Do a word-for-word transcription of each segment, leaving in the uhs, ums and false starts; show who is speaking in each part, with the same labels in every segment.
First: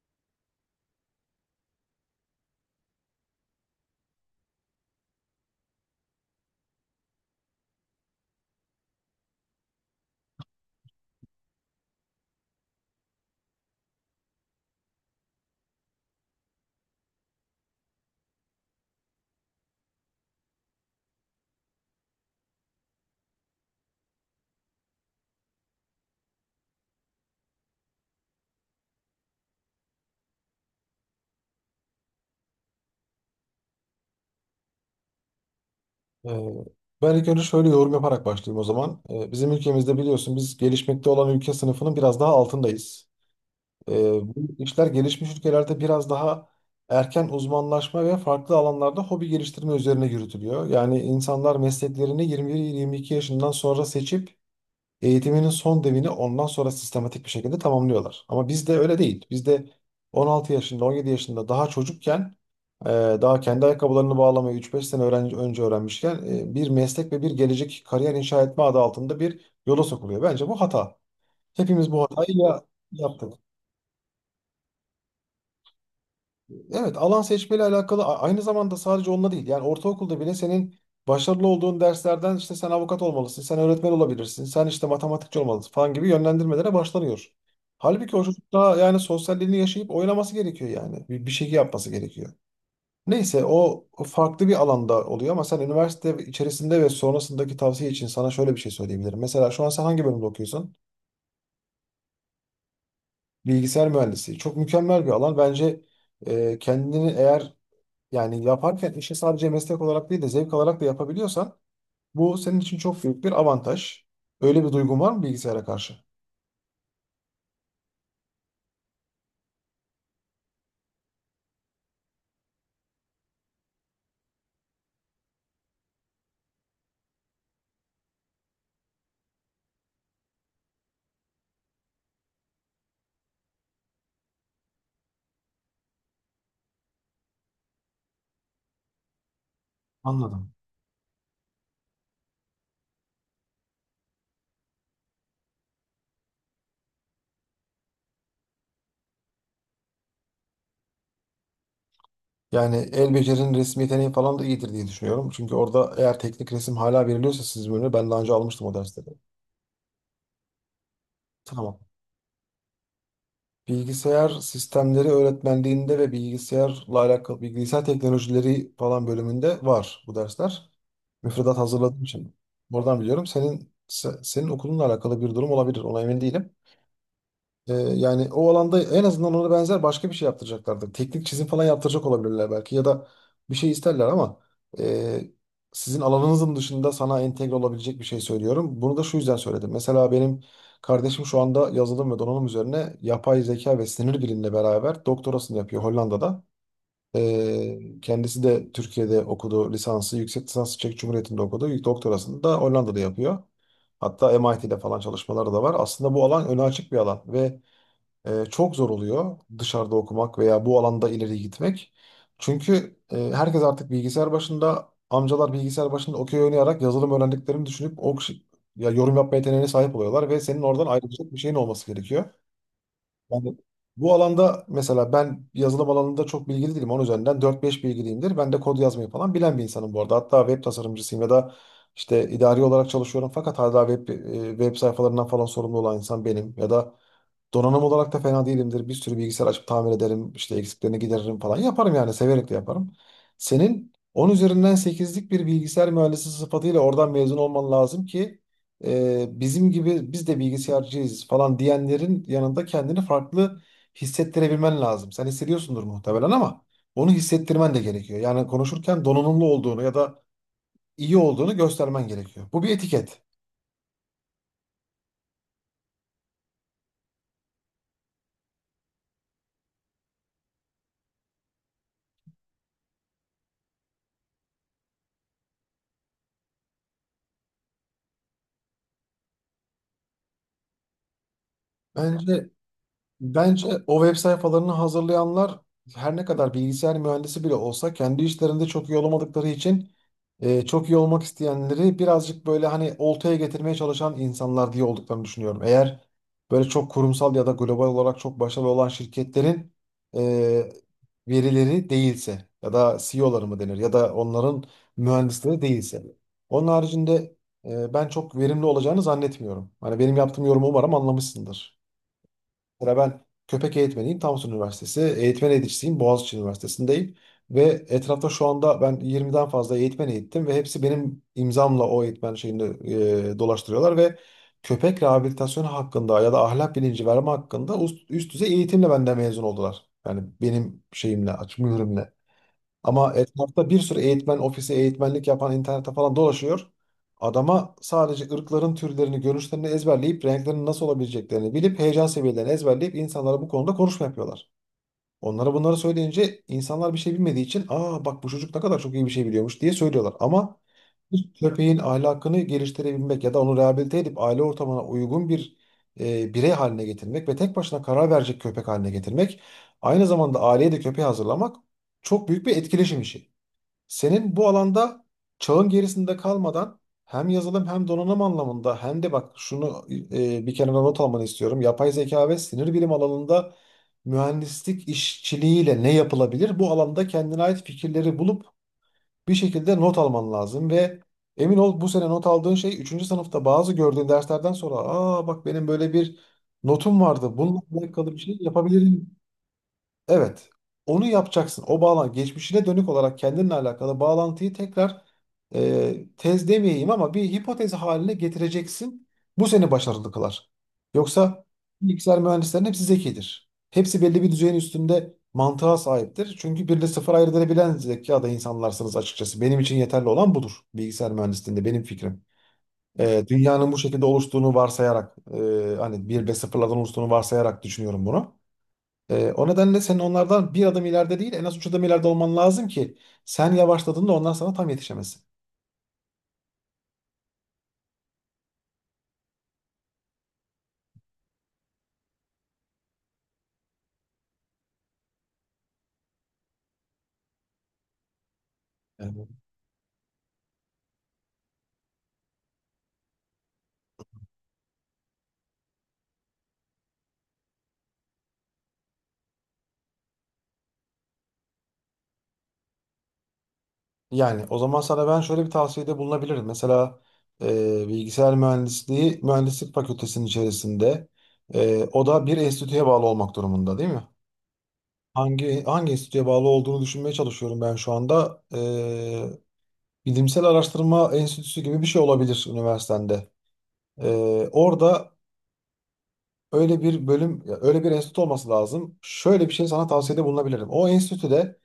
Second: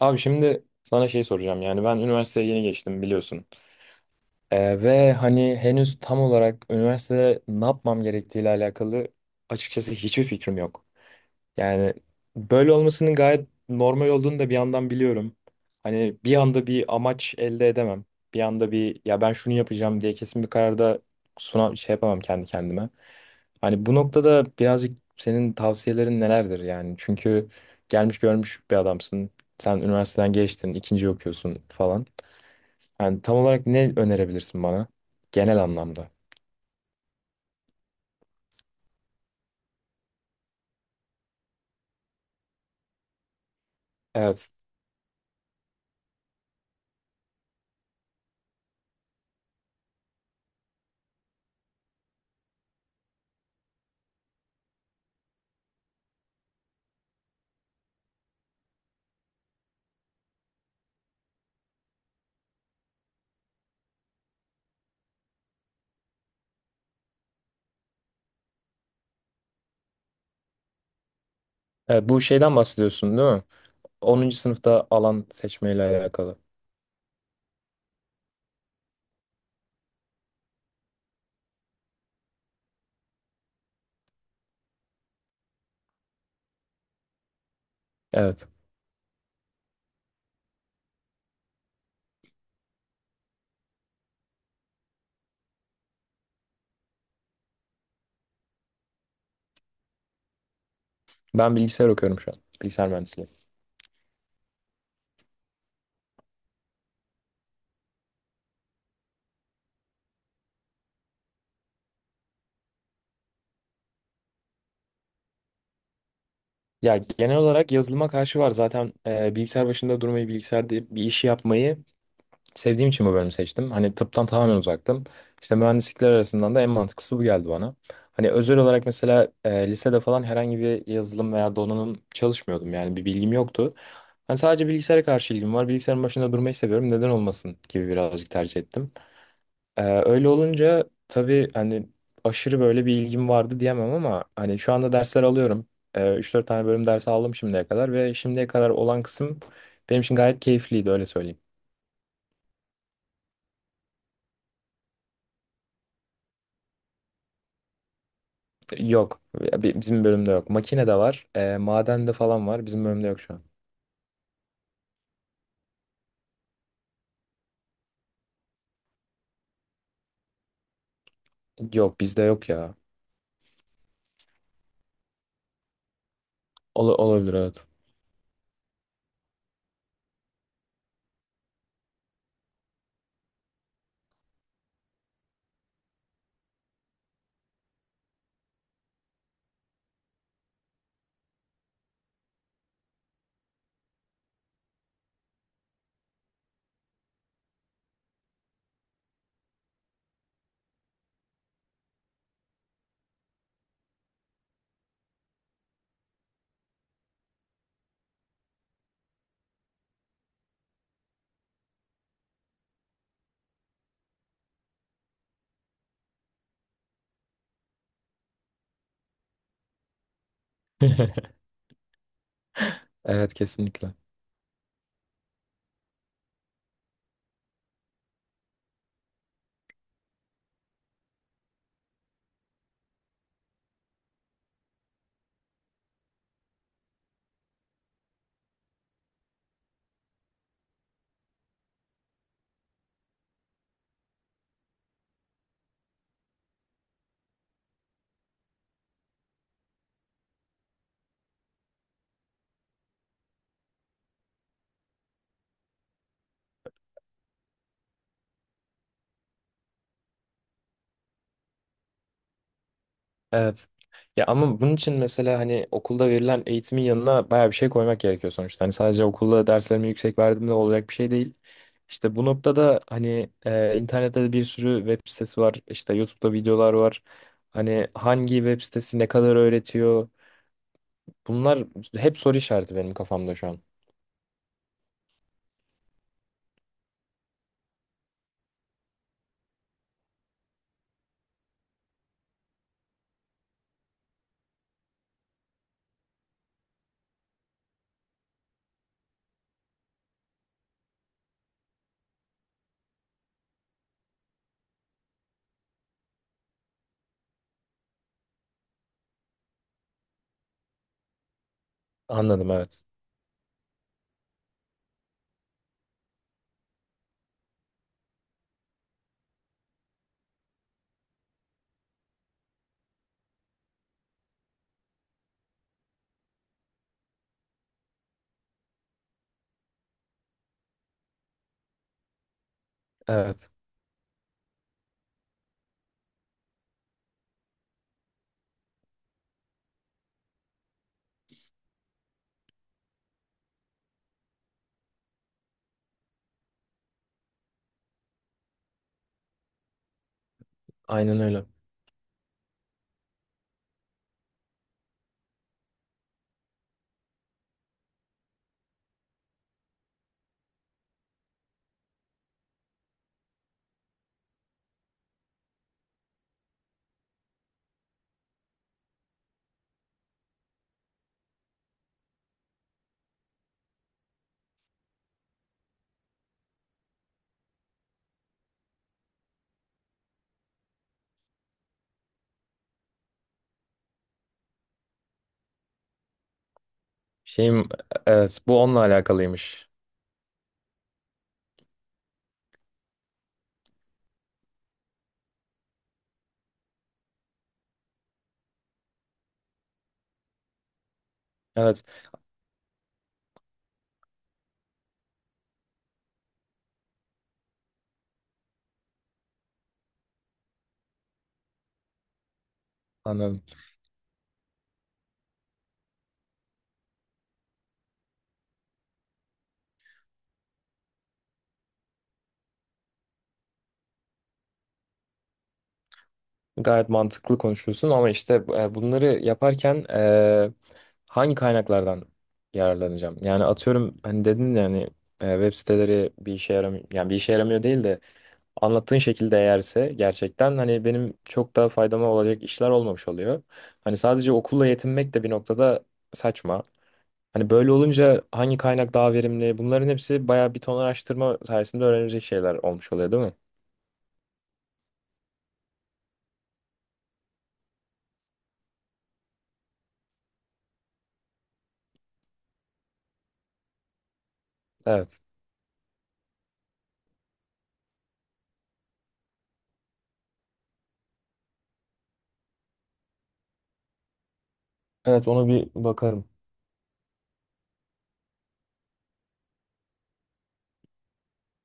Speaker 1: Abi şimdi sana şey soracağım, yani ben üniversiteye yeni geçtim, biliyorsun. Ee, ve hani henüz tam olarak üniversitede ne yapmam gerektiğiyle alakalı açıkçası hiçbir fikrim yok. Yani böyle olmasının gayet normal olduğunu da bir yandan biliyorum. Hani bir anda bir amaç elde edemem. Bir anda bir, ya ben şunu yapacağım diye kesin bir kararda suna şey yapamam kendi kendime. Hani bu noktada birazcık senin tavsiyelerin nelerdir yani? Çünkü gelmiş görmüş bir adamsın. Sen üniversiteden geçtin, ikinci okuyorsun falan. Yani tam olarak ne önerebilirsin bana genel anlamda?
Speaker 2: Ee, Ben ilk önce şöyle yorum yaparak başlayayım o zaman. Ee, Bizim ülkemizde biliyorsun biz gelişmekte olan ülke sınıfının biraz daha altındayız. Ee, Bu
Speaker 1: Evet.
Speaker 2: işler gelişmiş ülkelerde biraz daha erken uzmanlaşma ve farklı alanlarda hobi geliştirme üzerine yürütülüyor. Yani insanlar mesleklerini yirmi bir yirmi iki yaşından sonra seçip eğitiminin son devini ondan sonra sistematik bir şekilde tamamlıyorlar. Ama bizde öyle değil. Bizde on altı yaşında, on yedi yaşında daha çocukken ee, daha kendi ayakkabılarını bağlamayı üç beş sene öğren- önce öğrenmişken e, bir meslek ve bir gelecek kariyer inşa etme adı altında bir yola sokuluyor. Bence bu hata. Hepimiz bu
Speaker 1: E, bu
Speaker 2: hatayı
Speaker 1: şeyden
Speaker 2: ya-
Speaker 1: bahsediyorsun değil
Speaker 2: yaptık.
Speaker 1: mi? Onuncu sınıfta alan seçmeyle alakalı.
Speaker 2: Evet, alan seçmeyle alakalı a- aynı zamanda sadece onunla değil. Yani ortaokulda bile senin başarılı olduğun derslerden işte sen avukat olmalısın, sen öğretmen olabilirsin, sen işte matematikçi olmalısın falan gibi yönlendirmelere başlanıyor. Halbuki o
Speaker 1: Evet.
Speaker 2: çocuk daha yani sosyalliğini yaşayıp oynaması gerekiyor yani. Bir, bir şey yapması gerekiyor. Neyse o o farklı bir alanda oluyor ama sen üniversite içerisinde ve sonrasındaki tavsiye için sana şöyle bir şey söyleyebilirim. Mesela şu an sen hangi bölümde okuyorsun?
Speaker 1: Ben bilgisayar okuyorum şu an. Bilgisayar mühendisliği.
Speaker 2: Bilgisayar mühendisliği çok mükemmel bir alan. Bence e, kendini eğer yani yaparken işi sadece meslek olarak değil de zevk alarak da yapabiliyorsan bu senin için çok büyük bir avantaj. Öyle bir duygun var mı bilgisayara karşı?
Speaker 1: Ya genel olarak yazılıma karşı var. Zaten e, bilgisayar başında durmayı, bilgisayarda bir işi yapmayı sevdiğim için bu bölümü seçtim. Hani tıptan tamamen uzaktım. İşte mühendislikler arasından da en mantıklısı bu geldi bana. Hani özel olarak mesela e, lisede falan herhangi bir yazılım veya donanım çalışmıyordum. Yani bir bilgim yoktu. Hani sadece bilgisayara karşı ilgim var. Bilgisayarın başında durmayı seviyorum. Neden olmasın gibi birazcık tercih ettim. Ee, öyle
Speaker 2: Anladım.
Speaker 1: olunca tabii hani aşırı böyle bir ilgim vardı diyemem ama hani şu anda dersler alıyorum. Ee, üç dört tane bölüm dersi aldım şimdiye kadar ve şimdiye kadar olan kısım benim için gayet keyifliydi, öyle söyleyeyim.
Speaker 2: Yani el becerinin resim yeteneği falan da iyidir diye düşünüyorum. Çünkü orada eğer teknik resim hala veriliyorsa siz bölümü ben daha önce almıştım o dersleri.
Speaker 1: Yok ya, bi- bizim bölümde yok. Makine de var, e,
Speaker 2: Tamam.
Speaker 1: maden de falan var, bizim bölümde yok şu an.
Speaker 2: Bilgisayar sistemleri öğretmenliğinde ve bilgisayarla alakalı bilgisayar teknolojileri falan bölümünde var bu dersler. Müfredat
Speaker 1: Yok,
Speaker 2: hazırladığım
Speaker 1: bizde
Speaker 2: için.
Speaker 1: yok ya.
Speaker 2: Oradan biliyorum. Senin se- senin okulunla alakalı bir durum olabilir. Ona emin değilim.
Speaker 1: Ola- olabilir, evet.
Speaker 2: Ee, yani o alanda en azından ona benzer başka bir şey yaptıracaklardır. Teknik çizim falan yaptıracak olabilirler belki ya da bir şey isterler ama e, sizin alanınızın dışında sana entegre olabilecek bir şey söylüyorum. Bunu da şu yüzden söyledim. Mesela benim kardeşim şu anda yazılım ve donanım üzerine yapay zeka ve sinir bilimle beraber doktorasını yapıyor Hollanda'da. Ee, kendisi de Türkiye'de okudu lisansı, yüksek lisansı Çek Cumhuriyeti'nde okudu. Doktorasını da Hollanda'da yapıyor. Hatta M I T'de falan çalışmaları da var. Aslında bu alan öne açık bir alan ve e, çok zor oluyor dışarıda okumak veya bu alanda ileri gitmek. Çünkü e, herkes artık bilgisayar başında, amcalar bilgisayar başında okey oynayarak yazılım öğrendiklerini düşünüp o kişi- ya yorum yapma yeteneğine sahip oluyorlar ve senin oradan ayrılacak bir şeyin olması gerekiyor.
Speaker 1: Evet,
Speaker 2: Yani
Speaker 1: kesinlikle.
Speaker 2: bu alanda mesela ben yazılım alanında çok bilgili değilim. Onun üzerinden dört beş bilgiliyimdir. Ben de kod yazmayı falan bilen bir insanım bu arada. Hatta web tasarımcısıyım ya da işte idari olarak çalışıyorum fakat hala web, e, web sayfalarından falan sorumlu olan insan benim ya da donanım olarak da fena değilimdir. Bir sürü bilgisayar açıp tamir ederim. İşte eksiklerini gideririm falan. Yaparım yani. Severek de yaparım. Senin on üzerinden sekizlik bir bilgisayar mühendisi sıfatıyla oradan mezun olman lazım ki e, bizim gibi biz de bilgisayarcıyız falan diyenlerin yanında kendini farklı hissettirebilmen lazım. Sen hissediyorsundur muhtemelen ama onu hissettirmen de gerekiyor. Yani konuşurken donanımlı olduğunu ya da iyi olduğunu göstermen gerekiyor. Bu bir etiket.
Speaker 1: Evet. Ya ama bunun için mesela hani okulda verilen eğitimin yanına bayağı bir şey koymak gerekiyor sonuçta. Hani sadece okulda derslerimi yüksek verdiğimde olacak bir şey değil. İşte bu noktada hani e, internette de bir sürü web sitesi var. İşte YouTube'da videolar var. Hani hangi web sitesi ne kadar öğretiyor? Bunlar hep soru
Speaker 2: Bence
Speaker 1: işareti benim kafamda şu an.
Speaker 2: Bence o web sayfalarını hazırlayanlar her ne kadar bilgisayar mühendisi bile olsa kendi işlerinde çok iyi olamadıkları için e, çok iyi olmak isteyenleri birazcık böyle hani oltaya getirmeye çalışan insanlar diye olduklarını düşünüyorum. Eğer böyle çok kurumsal ya da global olarak çok başarılı olan şirketlerin e, verileri değilse ya da C E O'ları mı denir ya da onların mühendisleri değilse. Onun haricinde e, ben çok verimli olacağını zannetmiyorum. Hani benim yaptığım yorumu umarım anlamışsındır.
Speaker 1: Anladım, evet.
Speaker 2: Mesela ben köpek eğitmeniyim Samsun Üniversitesi. Eğitmen eğiticisiyim Boğaziçi Üniversitesi'ndeyim. Ve etrafta şu anda ben yirmiden fazla eğitmen eğittim ve hepsi benim imzamla o eğitmen şeyini e, dolaştırıyorlar ve köpek rehabilitasyonu hakkında ya da ahlak bilinci verme hakkında üst, üst düzey eğitimle benden mezun oldular. Yani benim şeyimle, aç mührümle. Ama
Speaker 1: Evet.
Speaker 2: etrafta bir sürü eğitmen ofisi, eğitmenlik yapan internette falan dolaşıyor. Adama sadece ırkların türlerini, görünüşlerini ezberleyip renklerin nasıl olabileceklerini bilip heyecan seviyelerini ezberleyip insanlara bu konuda konuşma yapıyorlar. Onlara bunları söyleyince insanlar bir şey bilmediği için aa bak bu çocuk ne kadar çok iyi bir şey biliyormuş diye söylüyorlar. Ama
Speaker 1: Aynen
Speaker 2: bir
Speaker 1: öyle.
Speaker 2: köpeğin ahlakını geliştirebilmek ya da onu rehabilite edip aile ortamına uygun bir e, birey haline getirmek ve tek başına karar verecek köpek haline getirmek aynı zamanda aileye de köpeği hazırlamak çok büyük bir etkileşim işi. Senin bu alanda çağın gerisinde kalmadan hem yazılım hem donanım anlamında hem de bak şunu e, bir kenara not almanı istiyorum. Yapay zeka ve sinir bilim alanında mühendislik işçiliğiyle ne yapılabilir? Bu alanda kendine ait fikirleri bulup bir şekilde not alman lazım ve emin ol bu sene not aldığın şey üçüncü sınıfta bazı gördüğün derslerden sonra aa bak benim böyle bir notum vardı. Bununla
Speaker 1: Şeyim,
Speaker 2: alakalı bir şey
Speaker 1: evet, bu onunla
Speaker 2: yapabilirim.
Speaker 1: alakalıymış.
Speaker 2: Evet. Onu yapacaksın. O bağlan geçmişine dönük olarak kendinle alakalı bağlantıyı tekrar e, tez demeyeyim ama bir hipotez haline getireceksin. Bu seni başarılı kılar. Yoksa
Speaker 1: Evet,
Speaker 2: bilgisayar mühendislerinin hepsi zekidir. Hepsi belli bir düzeyin üstünde mantığa sahiptir. Çünkü birle sıfır ayırt edebilen zekada insanlarsınız açıkçası. Benim için yeterli olan budur bilgisayar mühendisliğinde benim fikrim. E,
Speaker 1: anladım.
Speaker 2: dünyanın bu şekilde oluştuğunu varsayarak e, hani bir ve sıfırlardan oluştuğunu varsayarak düşünüyorum bunu. Ee, o nedenle senin onlardan bir adım ileride değil en az üç adım ileride olman lazım ki sen yavaşladığında onlar sana tam yetişemesin.
Speaker 1: Gayet mantıklı konuşuyorsun, ama işte e, bunları yaparken e, hangi kaynaklardan yararlanacağım? Yani atıyorum, hani dedin yani e, web siteleri bir işe yaramıyor, yani bir işe yaramıyor değil de anlattığın
Speaker 2: Evet.
Speaker 1: şekilde eğerse gerçekten hani benim çok daha faydama olacak işler olmamış oluyor. Hani sadece okulla yetinmek de bir noktada saçma. Hani böyle olunca hangi kaynak daha verimli? Bunların hepsi bayağı bir ton araştırma sayesinde öğrenilecek şeyler olmuş oluyor, değil mi?
Speaker 2: Yani o zaman sana ben şöyle bir tavsiyede bulunabilirim. Mesela e, bilgisayar mühendisliği mühendislik fakültesinin içerisinde e, o da bir enstitüye bağlı olmak durumunda değil mi?
Speaker 1: Evet.
Speaker 2: Hangi hangi enstitüye bağlı olduğunu düşünmeye çalışıyorum ben şu anda. E, Bilimsel Araştırma Enstitüsü gibi bir şey olabilir üniversitende. E, Orada
Speaker 1: Evet, ona bir bakarım.
Speaker 2: öyle bir bölüm, ya öyle bir enstitü olması lazım. Şöyle bir şey sana tavsiyede bulunabilirim. O enstitüde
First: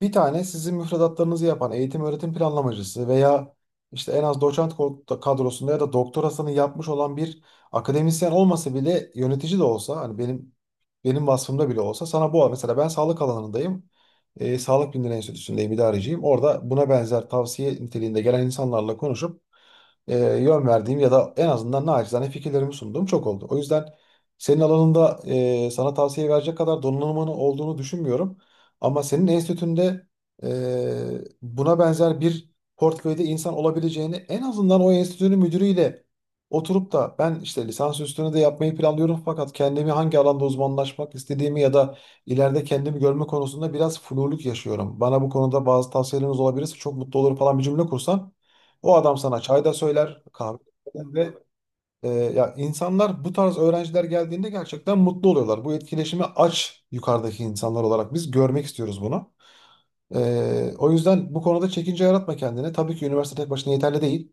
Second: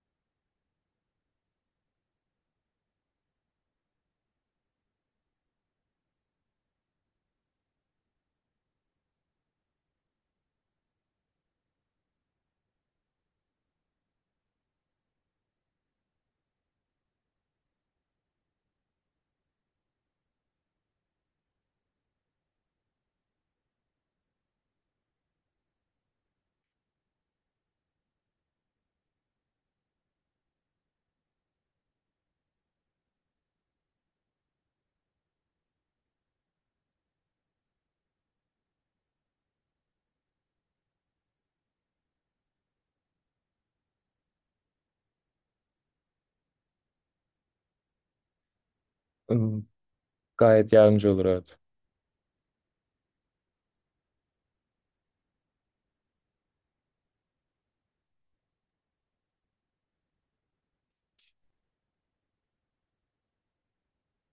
Speaker 2: bir tane sizin müfredatlarınızı yapan eğitim öğretim planlamacısı veya işte en az doçent ko- kadrosunda ya da doktorasını yapmış olan bir akademisyen olmasa bile yönetici de olsa hani benim benim vasfımda bile olsa sana bu mesela ben sağlık alanındayım. E, Sağlık Bilimleri Enstitüsü'ndeyim, idareciyim. Orada buna benzer tavsiye niteliğinde gelen insanlarla konuşup e, yön verdiğim ya da en azından naçizane fikirlerimi sunduğum çok oldu. O yüzden senin alanında e, sana tavsiye verecek kadar donanımın olduğunu düşünmüyorum. Ama senin enstitünde e, buna benzer bir portföyde insan olabileceğini en azından o enstitünün müdürüyle oturup da ben işte lisans üstünü de yapmayı planlıyorum fakat kendimi hangi alanda uzmanlaşmak istediğimi ya da ileride kendimi görme konusunda biraz fluluk yaşıyorum. Bana bu konuda bazı tavsiyeleriniz olabilirse çok mutlu olurum falan bir cümle kursan o adam sana
Speaker 1: Hmm.
Speaker 2: çay da söyler, kahve de
Speaker 1: Gayet yardımcı
Speaker 2: söyler
Speaker 1: olur,
Speaker 2: ve
Speaker 1: evet.
Speaker 2: e, ya insanlar bu tarz öğrenciler geldiğinde gerçekten mutlu oluyorlar. Bu etkileşimi aç yukarıdaki insanlar olarak biz görmek istiyoruz bunu. E, o yüzden bu konuda çekince yaratma kendine. Tabii ki üniversite tek başına yeterli değil.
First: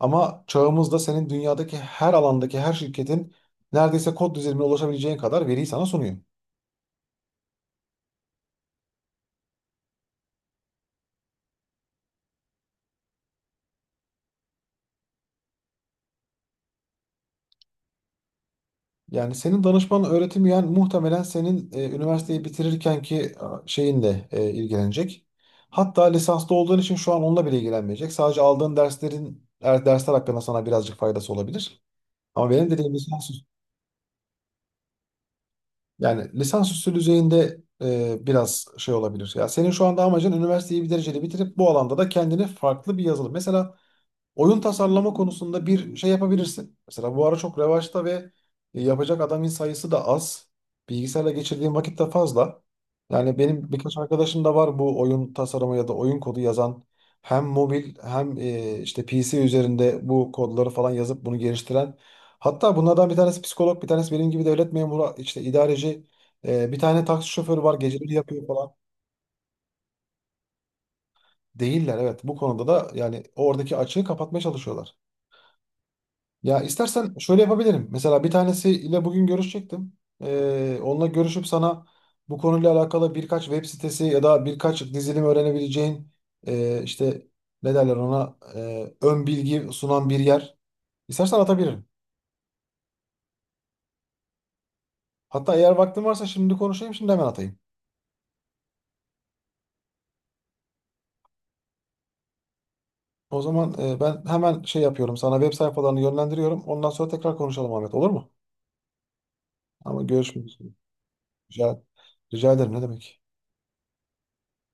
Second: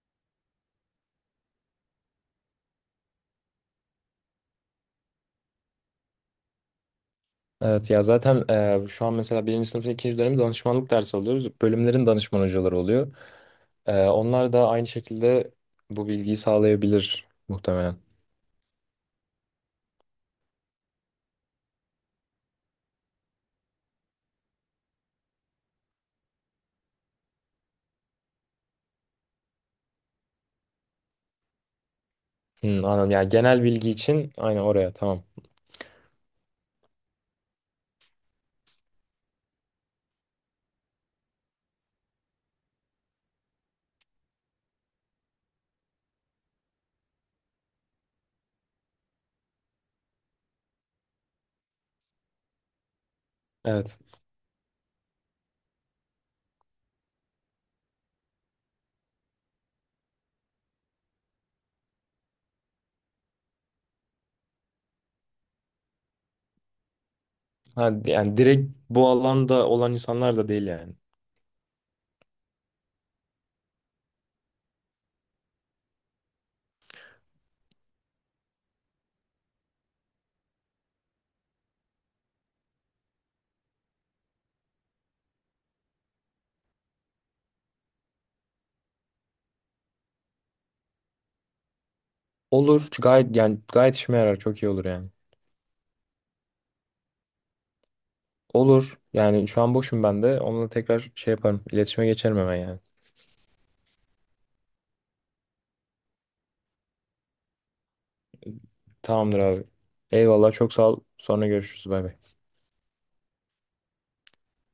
Speaker 2: Ama çağımızda senin dünyadaki her alandaki her şirketin neredeyse kod düzeyine ulaşabileceğin kadar veriyi sana sunuyor.
Speaker 1: Evet ya, zaten e, şu an mesela birinci sınıfın ikinci dönemi danışmanlık dersi alıyoruz. Bölümlerin danışman hocaları oluyor. E, onlar da aynı şekilde bu bilgiyi sağlayabilir muhtemelen.
Speaker 2: Yani senin danışman öğretim yani muhtemelen senin e, üniversiteyi bitirirken ki şeyinle e, ilgilenecek. Hatta lisanslı olduğun için şu an onunla bile ilgilenmeyecek. Sadece aldığın derslerin er- dersler hakkında sana birazcık faydası olabilir. Ama benim
Speaker 1: Hmm,
Speaker 2: dediğim
Speaker 1: anladım. Yani
Speaker 2: lisans
Speaker 1: genel bilgi için aynı oraya, tamam.
Speaker 2: yani lisansüstü düzeyinde e, biraz şey olabilir. Ya senin şu anda amacın üniversiteyi bir dereceli bitirip bu alanda da kendini farklı bir yazılım. Mesela oyun tasarlama konusunda bir şey yapabilirsin. Mesela bu ara çok revaçta ve e, yapacak adamın sayısı da az. Bilgisayarla geçirdiğim vakit de fazla. Yani benim birkaç
Speaker 1: Evet.
Speaker 2: arkadaşım da var bu oyun tasarımı ya da oyun kodu yazan. Hem mobil hem e, işte P C üzerinde bu kodları falan yazıp bunu geliştiren. Hatta bunlardan bir tanesi psikolog, bir tanesi benim gibi devlet memuru, işte idareci. E, bir tane taksi şoförü var,
Speaker 1: Ha,
Speaker 2: geceleri
Speaker 1: yani
Speaker 2: yapıyor
Speaker 1: direkt
Speaker 2: falan.
Speaker 1: bu alanda olan insanlar da değil yani.
Speaker 2: Değiller evet bu konuda da yani oradaki açığı kapatmaya çalışıyorlar. Ya istersen şöyle yapabilirim. Mesela bir tanesiyle bugün görüşecektim. Ee, onunla görüşüp sana bu konuyla alakalı birkaç web sitesi ya da birkaç dizilim öğrenebileceğin e, işte ne derler ona e, ön bilgi sunan bir yer. İstersen atabilirim.
Speaker 1: Olur, gayet yani, gayet işime yarar, çok iyi olur yani.
Speaker 2: Hatta eğer vaktin varsa şimdi konuşayım şimdi hemen atayım.
Speaker 1: Olur yani, şu an boşum, ben de onunla tekrar şey yaparım, İletişime geçerim hemen yani.
Speaker 2: O zaman e, ben hemen şey yapıyorum sana web sayfalarını yönlendiriyorum. Ondan sonra tekrar konuşalım Ahmet, olur mu?
Speaker 1: Tamamdır abi.
Speaker 2: Ama görüşmek
Speaker 1: Eyvallah,
Speaker 2: üzere.
Speaker 1: çok sağ ol. Sonra
Speaker 2: Rica,
Speaker 1: görüşürüz, bay bay.
Speaker 2: rica ederim ne demek.